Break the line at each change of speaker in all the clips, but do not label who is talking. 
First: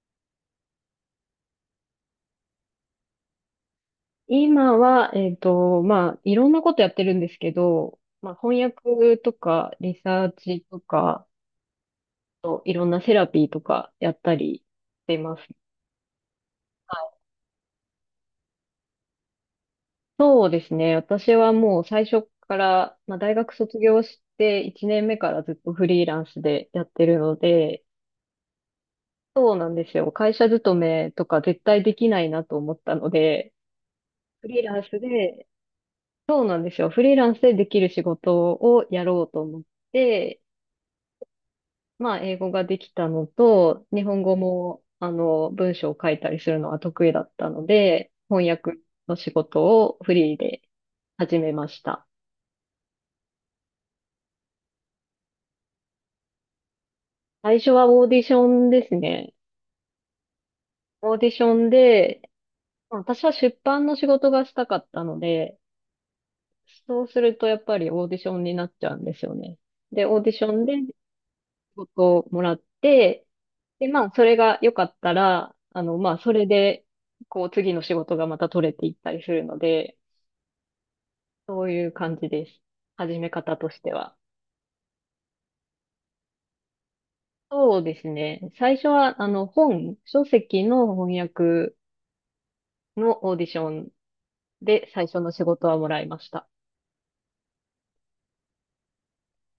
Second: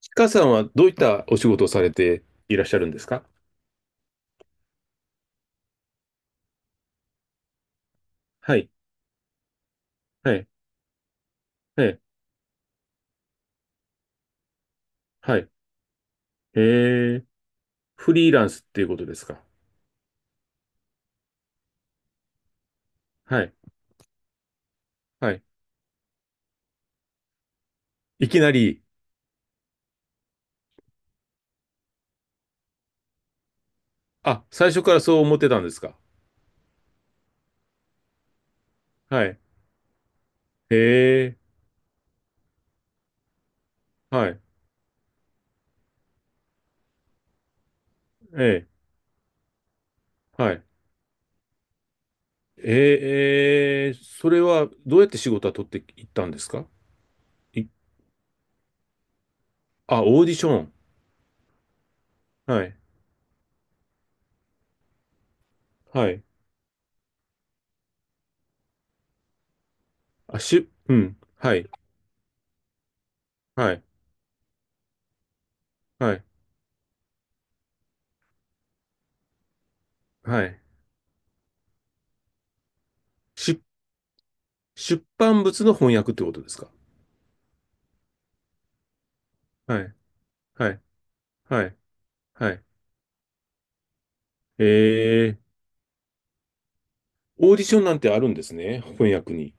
ちかさんはどういったお仕事をされていらっしゃるんですか？
今は、まあ、いろんなことやってるんですけど、まあ、
は
翻
い、
訳とか、リサー
はい、
チとか、
はい、
といろんなセラピーとかやったりしてま
は
す。
い。えー、フリーランスっていうことですか？
そうですね。私はもう最初から、まあ、大
は
学
い、
卒業して1年目か
はい。
らずっとフリーランスでやってるので、
いきなり、
そうなんですよ。会社勤めとか絶対できないなと思ったので、
あ、
フリー
最
ラ
初
ン
か
ス
らそう思っ
で、
てたんですか？
そうなんですよ。フリーランスでできる仕事をやろ
は
う
い。
と思って、
え
まあ、英語ができたのと、日本
は
語
い、
も、文章を書いたりするのは得意だったので、翻
え
訳の仕事をフリー
は
で
い。
始めました。
それはどうやって仕事は取っていったんですか？
最
い、
初はオーディションですね。
あ、オーディション。
オーディションで、
はい、
まあ私は出版の仕事がしたかったので、
はい。
そうするとやっぱりオーディションになっちゃうんですよね。で、オーディションで
う
仕
ん、はい、
事をもらって、
はい、
で、まあ、それが良かったら、ま
は
あ、
い、
それで、次の仕事がまた取れていったりするので、
はい。
そういう感じです。始め方
し、
としては。
出版物の翻訳ってことですか？
そうですね。最初は、
はい、
本、書籍
はい。
の翻
は
訳
いはい。
のオーディション
え
で最初の
ー、
仕事はもらいました。
オーディションなんてあるんですね、翻訳に。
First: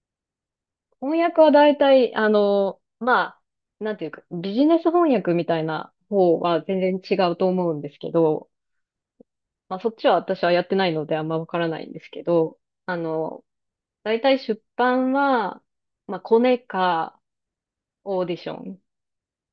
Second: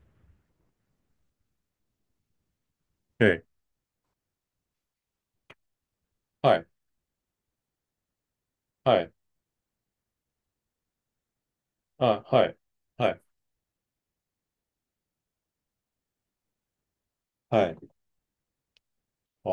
翻訳は大体、ま
え
あ、
え。
なんていうか、ビジネス翻訳みたいな方
は
は
い、
全然違うと思うんですけど、
はい、
まあ、そっちは私はやってないのであんまわからないんです
あ、
け
はい、
ど、あ
はい、
の、大体出版は、まあ、コネか
はい。
オーディション
お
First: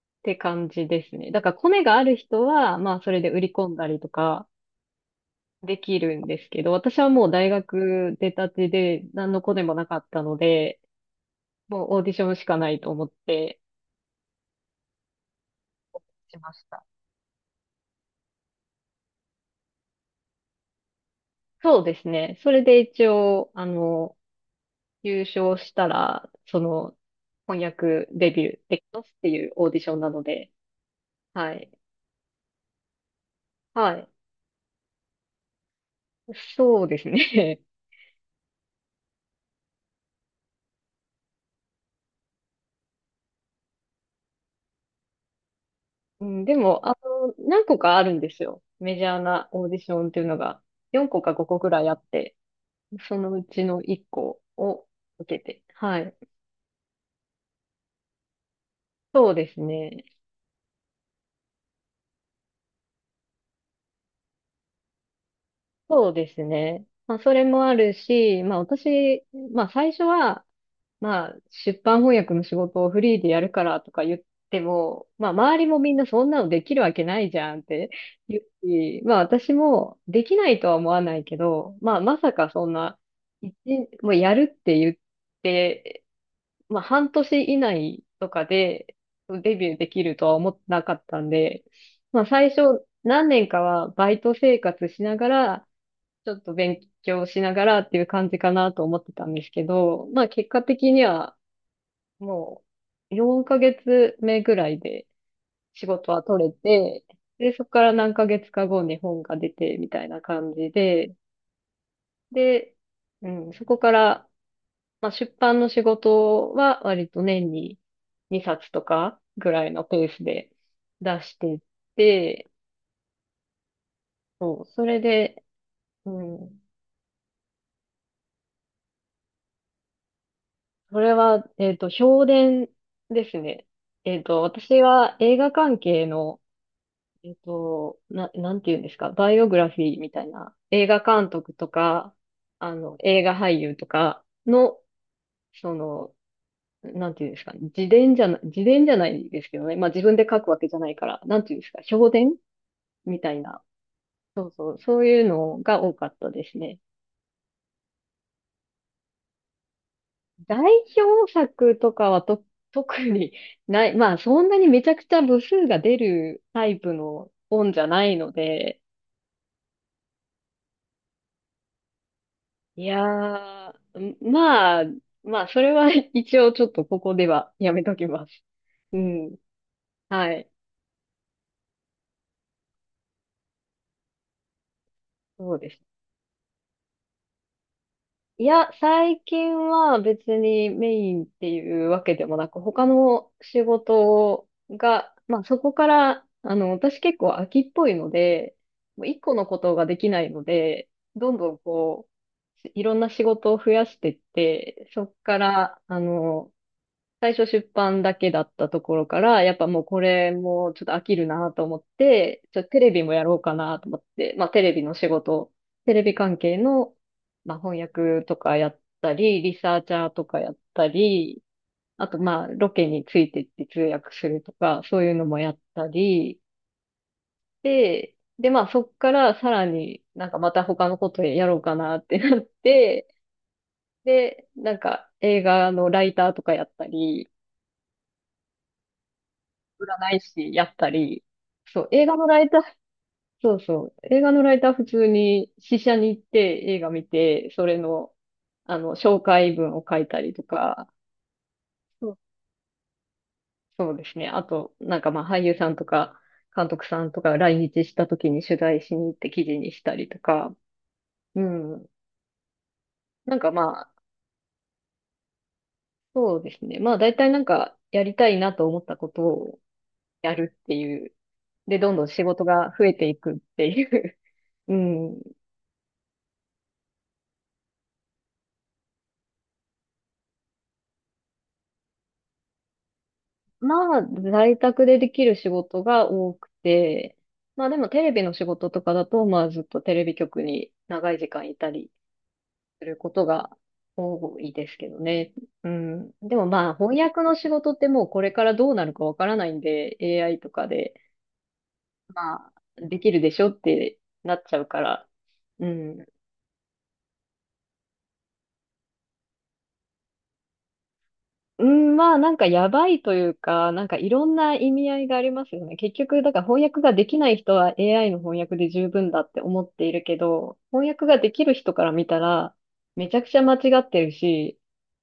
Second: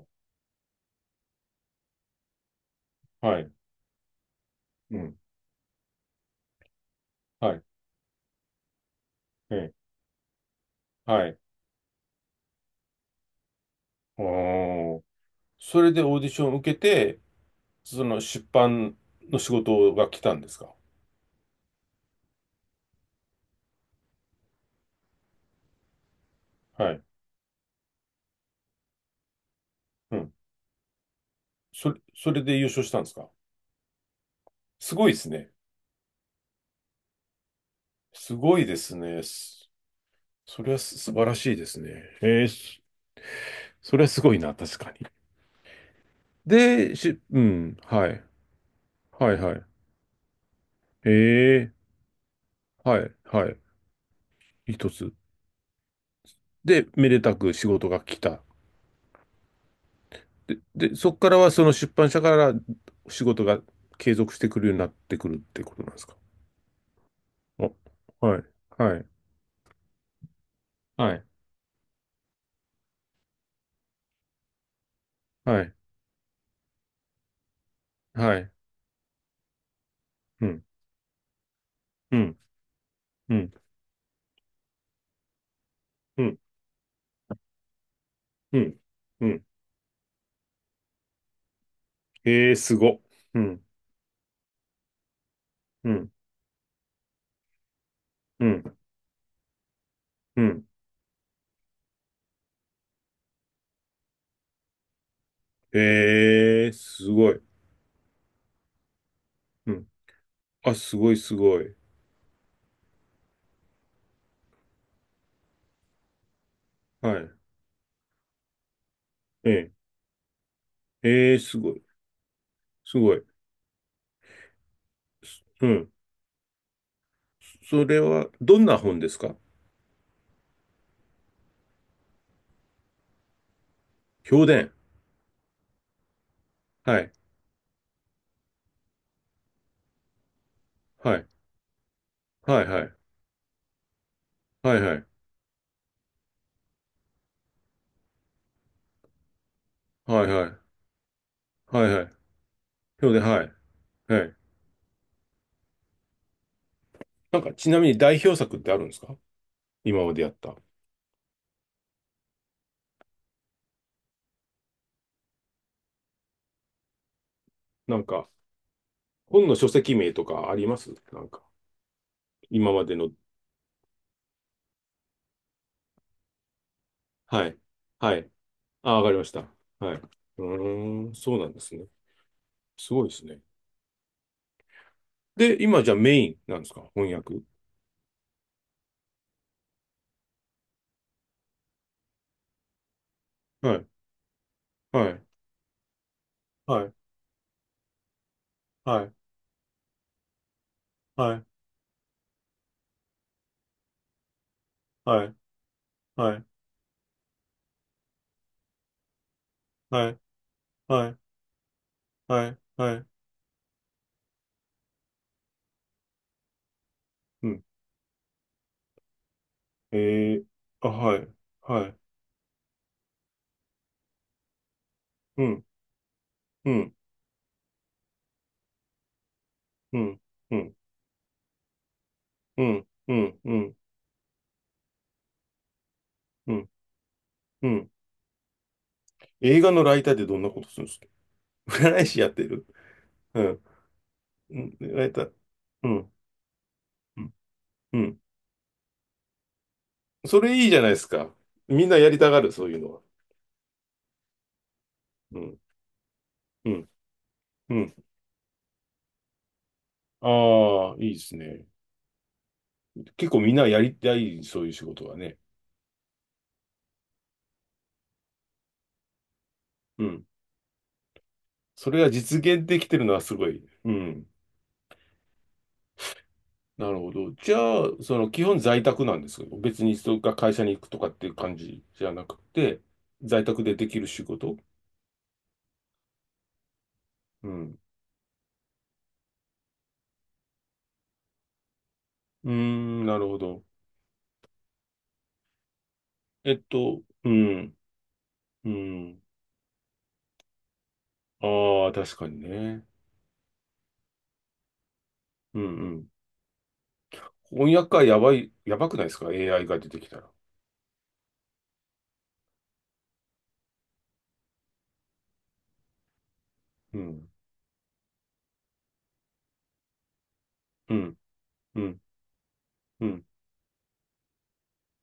っ
ー、
て感じですね。だからコネがある人は、まあそれで
は
売
い、
り込んだりとか
うん、
できるんですけど、私はもう大
はい、
学出たてで何のコ
え
ネ
え、
もなかったので、
はい。
もうオーディションしかないと思って
おー。それでオーディ
し
ショ
ま
ンを
し
受け
た。
て、その出版の仕事が来たんですか？
そうですね。それで一応、優勝したら、
はい、
翻訳デビューできますっていうオーディションな
う
の
ん。
で、はい。
それで優勝したんですか？
はい。
すごいですね。
そうですね。
すごいですね。それは素晴らしいですね。えー、それはすごいな、確かに。
うん、でも、
う
何
ん、
個かあ
は
るん
い、
ですよ。メジャー
はい、
な
はい。
オーディションっていうのが、4
え
個か5個く
え、
らいあって、
はい、
そのう
はい。
ちの1個を
一つ。
受けて。はい。
で、めでたく仕事が来た。
そうですね。
で、で、そこからはその出版社から仕事が継続してくるようになってくるってことなんです
そう
か？
ですね。まあ、それもあ
お、
る
は
し、
い、
まあ、
はい、
私、まあ、最初は、
はい、
まあ、出版翻訳の仕事をフリーでやるからとか言っても、まあ、周
は
り
い、
もみんなそんなのできるわけないじゃんって
は
言
い、
うし、まあ、私もでき
う
ない
ん、
とは思わないけど、まあ、ま
う
さ
ん、
かそんな、
うん、
一もうやるって言って、
うん、
まあ、半年以内とか
うん、
で
うん。
デビューできるとは思ってなかったんで、まあ、最
ええ、す
初
ご。
何
う
年か
ん、
はバイト生活しながら、
うん、
ちょっと勉強しながらっていう感じ
う
かな
ん、
と思ってたんですけど、まあ
う
結果
ん。
的にはもう4ヶ月目ぐらいで仕事は取れ
ええ、
て、
すごい。
で、そこから何ヶ月か後に本が出
う
て
ん。
みたいな感じ
あ、すご
で、
い、すごい。
で、うん、そこから、まあ、出版の仕事は割
は
と
い。
年に2冊とかぐらい
え
のペースで出
え、え
し
え、
てい
す
っ
ごい、
て、
すごい。
そう、それで、
すうん。
うん、
それは、どんな本ですか？
それは、評伝ですね。
評伝。
私は映画関係の
はい。
なんていうんですか、バイオグラフィーみたいな、映画
はい。
監督とか、
はいはい。
映画俳優とか
は
の、
いはい。
その、なんていうんですか、自伝じゃないですけどね、まあ自分
は
で
い
書
は
くわけ
い。
じゃないから、なんていうんですか、
はいは
評
い。
伝
評
み
伝、
たい
はい。
な、
はい。
そうそう、そういうのが多かったですね。
なんか、ちなみに代表作ってあるんですか？今までやった。
代表作とかはと、特にない、まあそんなにめちゃくちゃ部数が出るタイプの本じゃ
なん
ない
か、
ので、
本の書籍名とかありますなんか、今ま
い
での。
やー、まあ、それは 一応ちょっとここで
は
は
い。
やめとき
は
ま
い。
す。
あ、
う
わかりまし
ん。
た。はい。
は
う
い。
ーん、そうなんですね。すごいですね。
そう
で、
で
今じゃ
す。
あメインなんですか翻訳。
いや、最近は別にメインっていうわけでもなく、他の仕
はい。
事
は
が、
い。
まあそこから、
はい。
私結構飽きっぽいので、
は
もう
い。
一個のことができないので、どんどんいろんな仕事を増やしてって、そこ
はい。
から、
はい。
最初出版だけだったところから、やっぱもうこ
はい。
れもちょっと飽
は
き
い。
るなと思って、
はい。
ちょっとテレ
はい。は
ビ
い。
もやろうかなと思って、まあテレビの仕事、テレビ関係の、
う
まあ
ん。
翻訳とかやったり、リサーチャーとか
えー、
やった
あ、はい。
り、
はい。
あとまあロケについてって通訳するとか、そういうのも
う
やっ
ん。
たり、
うん、
でまあそっからさら
う
に
ん、
なんかま
う
た
ん、
他のことやろうかなってなっ
うん、
て、
うん、うん、
で、なんか映画のライターとか
う
や
ん、
ったり、
うん。映画のライタ
占
ーっ
い
てどんな
師
こ
や
と
っ
するん
た
ですか？
り、そう、
占
映
い
画
師
の
やっ
ラ
て
イター、
る。う
そう
ん。
そう、映画のラ
う
イター
ん
普
ラ
通
イター。
に試
う
写に
ん、
行って映画見
うん、
て、それ
う
の、
ん。
紹介文を書いたり
そ
と
れいいじゃな
か、
いですか。みんなや
そ
り
う
たがる、そういうのは。
そうですね。あと、なんかまあ
う
俳優
ん、
さんとか、監
う
督
ん、
さんとか来
う
日し
ん。
た時に取材しに行って記事にしたりとか、
ああ、いいです
う
ね。
ん。
結
なん
構
か
みんなや
まあ、
りたい、そういう仕事はね。
そうですね。まあ大体なんかやりたいなと思ったことを
うん。
やるっていう。で、
そ
どん
れ
どん
が
仕
実
事
現
が
で
増
き
え
てる
て
の
い
は
く
す
っ
ご
て
い。
い
う
う。
ん。
うん。
なるほど。じゃあ、その基本在宅なんですけど、別にそれが会社に行くとかっていう感じじゃなくて、在宅でで
ま
き
あ、
る仕事。
在宅でできる仕事が多くて、
う
まあで
ん。
もテレビの仕事とかだと、まあずっとテレビ局に長い時間いたり
う
する
ん、
こ
な
と
るほ
が
ど。
多いですけどね。うん。でも
えっ
まあ翻
と、
訳
う
の仕事
ん、
ってもうこれからど
う
うなるかわ
ん。
からないんで、AI とかで、
ああ、確か
ま
に
あ
ね。
できるでしょってなっちゃうから、
うん、
う
うん。
ん。
翻訳家やばい、やばくないですか？ AI が出てきたら。
うん、まあなんかやばいというか、なんかいろんな意味合いがありますよね。結局、だから翻訳が
う
できな
ん、
い人は AI の翻訳で十分だって思っているけど、翻
う
訳
ん、
ができる人
う
から
ん、
見たら、
う
めちゃ
ん。
くちゃ間違ってるし、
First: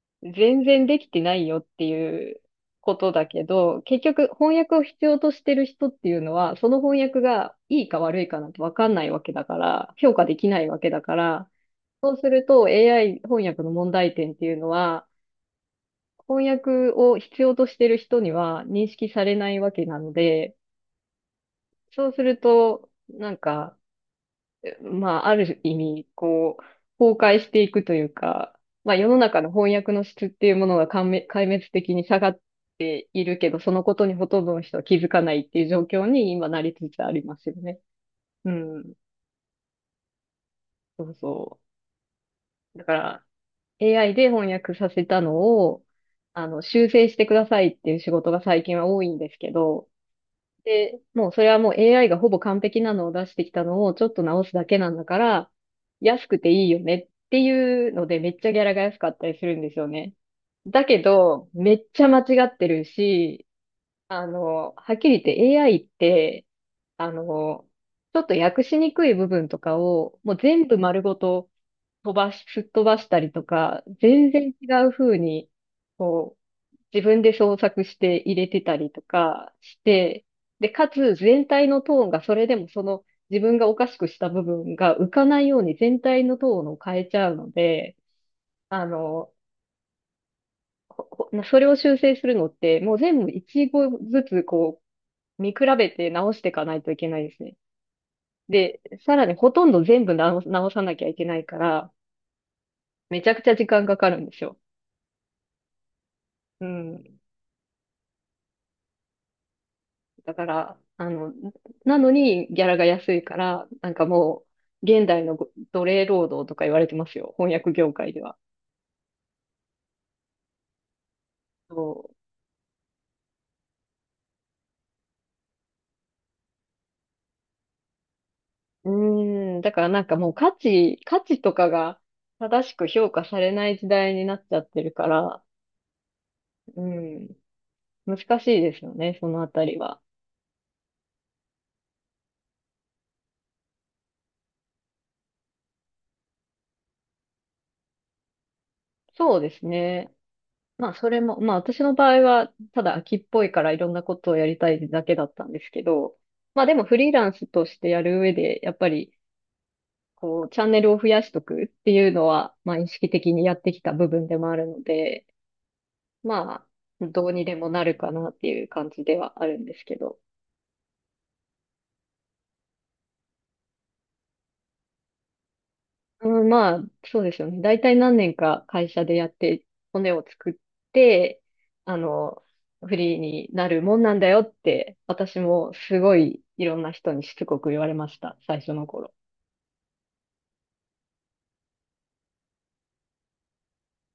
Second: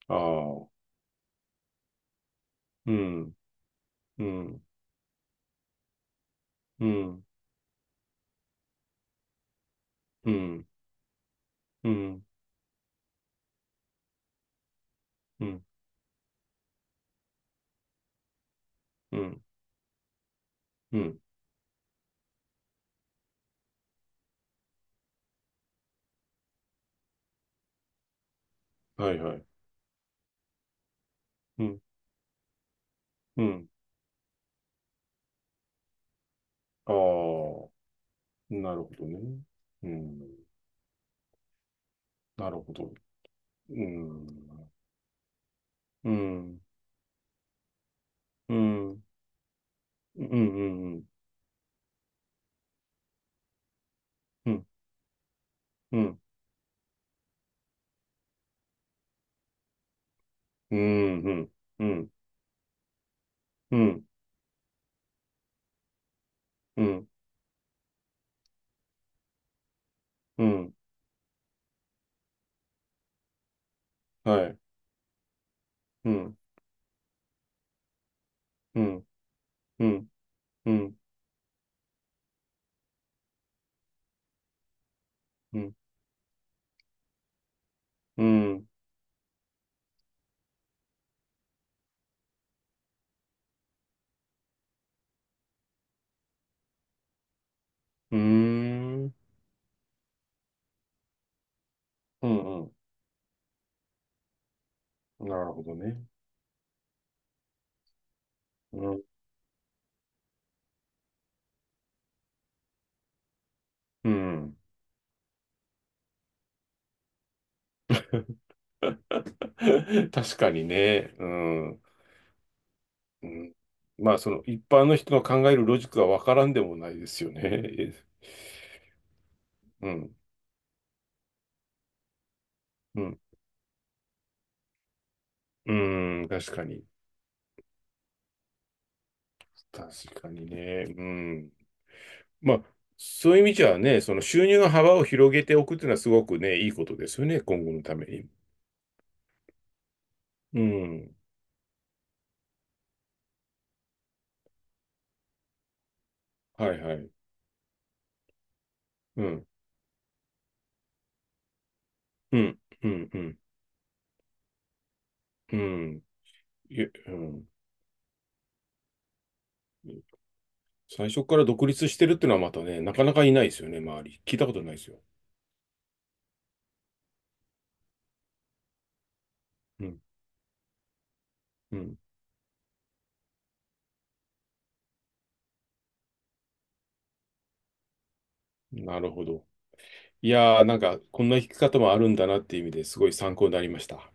あ
全
あ、
然できてないよっていう
う
ことだ
ん、
けど、結
う
局翻
ん、
訳を必要としてる人っていうのは、その
う
翻訳
ん、
がいいか悪いかなんてわかんないわけだから、評価
う
できな
ん、
いわけだから、
うん、う
そう
ん、
すると AI 翻訳の問題点っていうのは、翻訳を必要としてる人には認識
う
され
ん、
ないわけなので、
うん。
そうすると、なんか、まあ、ある意味、崩壊していくというか、まあ、世
は
の
い、は
中
い。
の翻訳の質っていうものが壊滅壊
う
滅
ん、
的に下がっている
う
けど、
ん。
そのことにほとんどの人は気づかないっていう状況に今なりつ
あ
つありますよね。
あ、
う
なるほ
ん。
どね。うん、
そうそ
なるほ
う。だ
ど。
から、
う
AI で
ん、
翻訳させたのを、
うん、
修正してくださいっていう仕事が
う
最近は
ん、う
多
ん、
いんですけど、
うん、う
で、
ん、
もうそれはもう AI がほぼ完璧なのを出してきたのをちょっと直
う
すだ
ん、
けなんだから、
うん、
安くていいよねっていうのでめっちゃギャラが安かったりするんですよね。
う
だけど、
ん、
め
う
っちゃ
ん。
間違ってるし、
うん、
はっきり言って AI って、
うん、
あの、ちょっと訳しにくい部分とかをもう
う
全
ん、
部丸ごと飛ばし、すっ飛ばしたりとか、全
は
然
い。
違う風に、
う
こ
ん、
自分で創作して入れてた
う
りと
ん、
かし
うん、
て、で、
う
か
ん、
つ全体のトーンがそれでもその自分がおかしくした部分が浮かない
う
よう
ん、
に全体のトーンを変えちゃうので、
うん、
あの、ほそれを修正するのってもう全部一語ずつ見比べて直していかないといけないですね。
うー
で、さ
ん、
らにほとんど全部直さなきゃいけないから、
うん、うん
めちゃくちゃ時間かかるんですよ。
なるほどね。
うん。
うん、
だから、なのにギャラが安いから、なんか
う
も
ん。
う、現代のご奴隷労働とか言われてますよ。翻訳業界では。
確かにね。うん、
そ
うん。まあ、その一般の人の考えるロジックはわからんでもないですよね。
う。うーん。だ か
う
らなん
ん、
かもう価値とかが正しく
う
評
ん、
価されない時代になっちゃってるから、
うん、確か
う
に。
ん。難しいですよね、そのあたりは。
確かにね。うん。まあ、そういう意味じゃね、その収入の幅を広げておくっていうのはすごくね、いいことですよね、今後のために。
そうですね。
う
まあそ
ん。
れも、まあ私の場合は、ただ秋っぽいからいろんなことをやりたいだけだったんですけど、まあ
は
で
い
も
は
フリ
い。
ーランスとしてやる上で、やっぱり、
うん。
チャンネルを増やしとくっていうの
う
は、
ん、
まあ、意
う
識
ん、う
的
ん、
にやってきた部分でもあるので、
うん、
まあ、
いえう
どうに
ん。
でもなるかなっていう感じではあるんですけど。
最初から独立してるっていうのはまたね、なかなかいないですよね、周り。聞いたことないですよ。
うん、まあ、そうですよね。大体何年か会社でやって、
うん、
骨を作って、
う
あ
ん。
の、フリーになるもんなんだよって、私もすごいいろんな人にしつこく言われました、最初の
なる
頃。
ほど。いやー、なんか、こんな弾き方もあるんだなっていう意味ですごい参考になりました。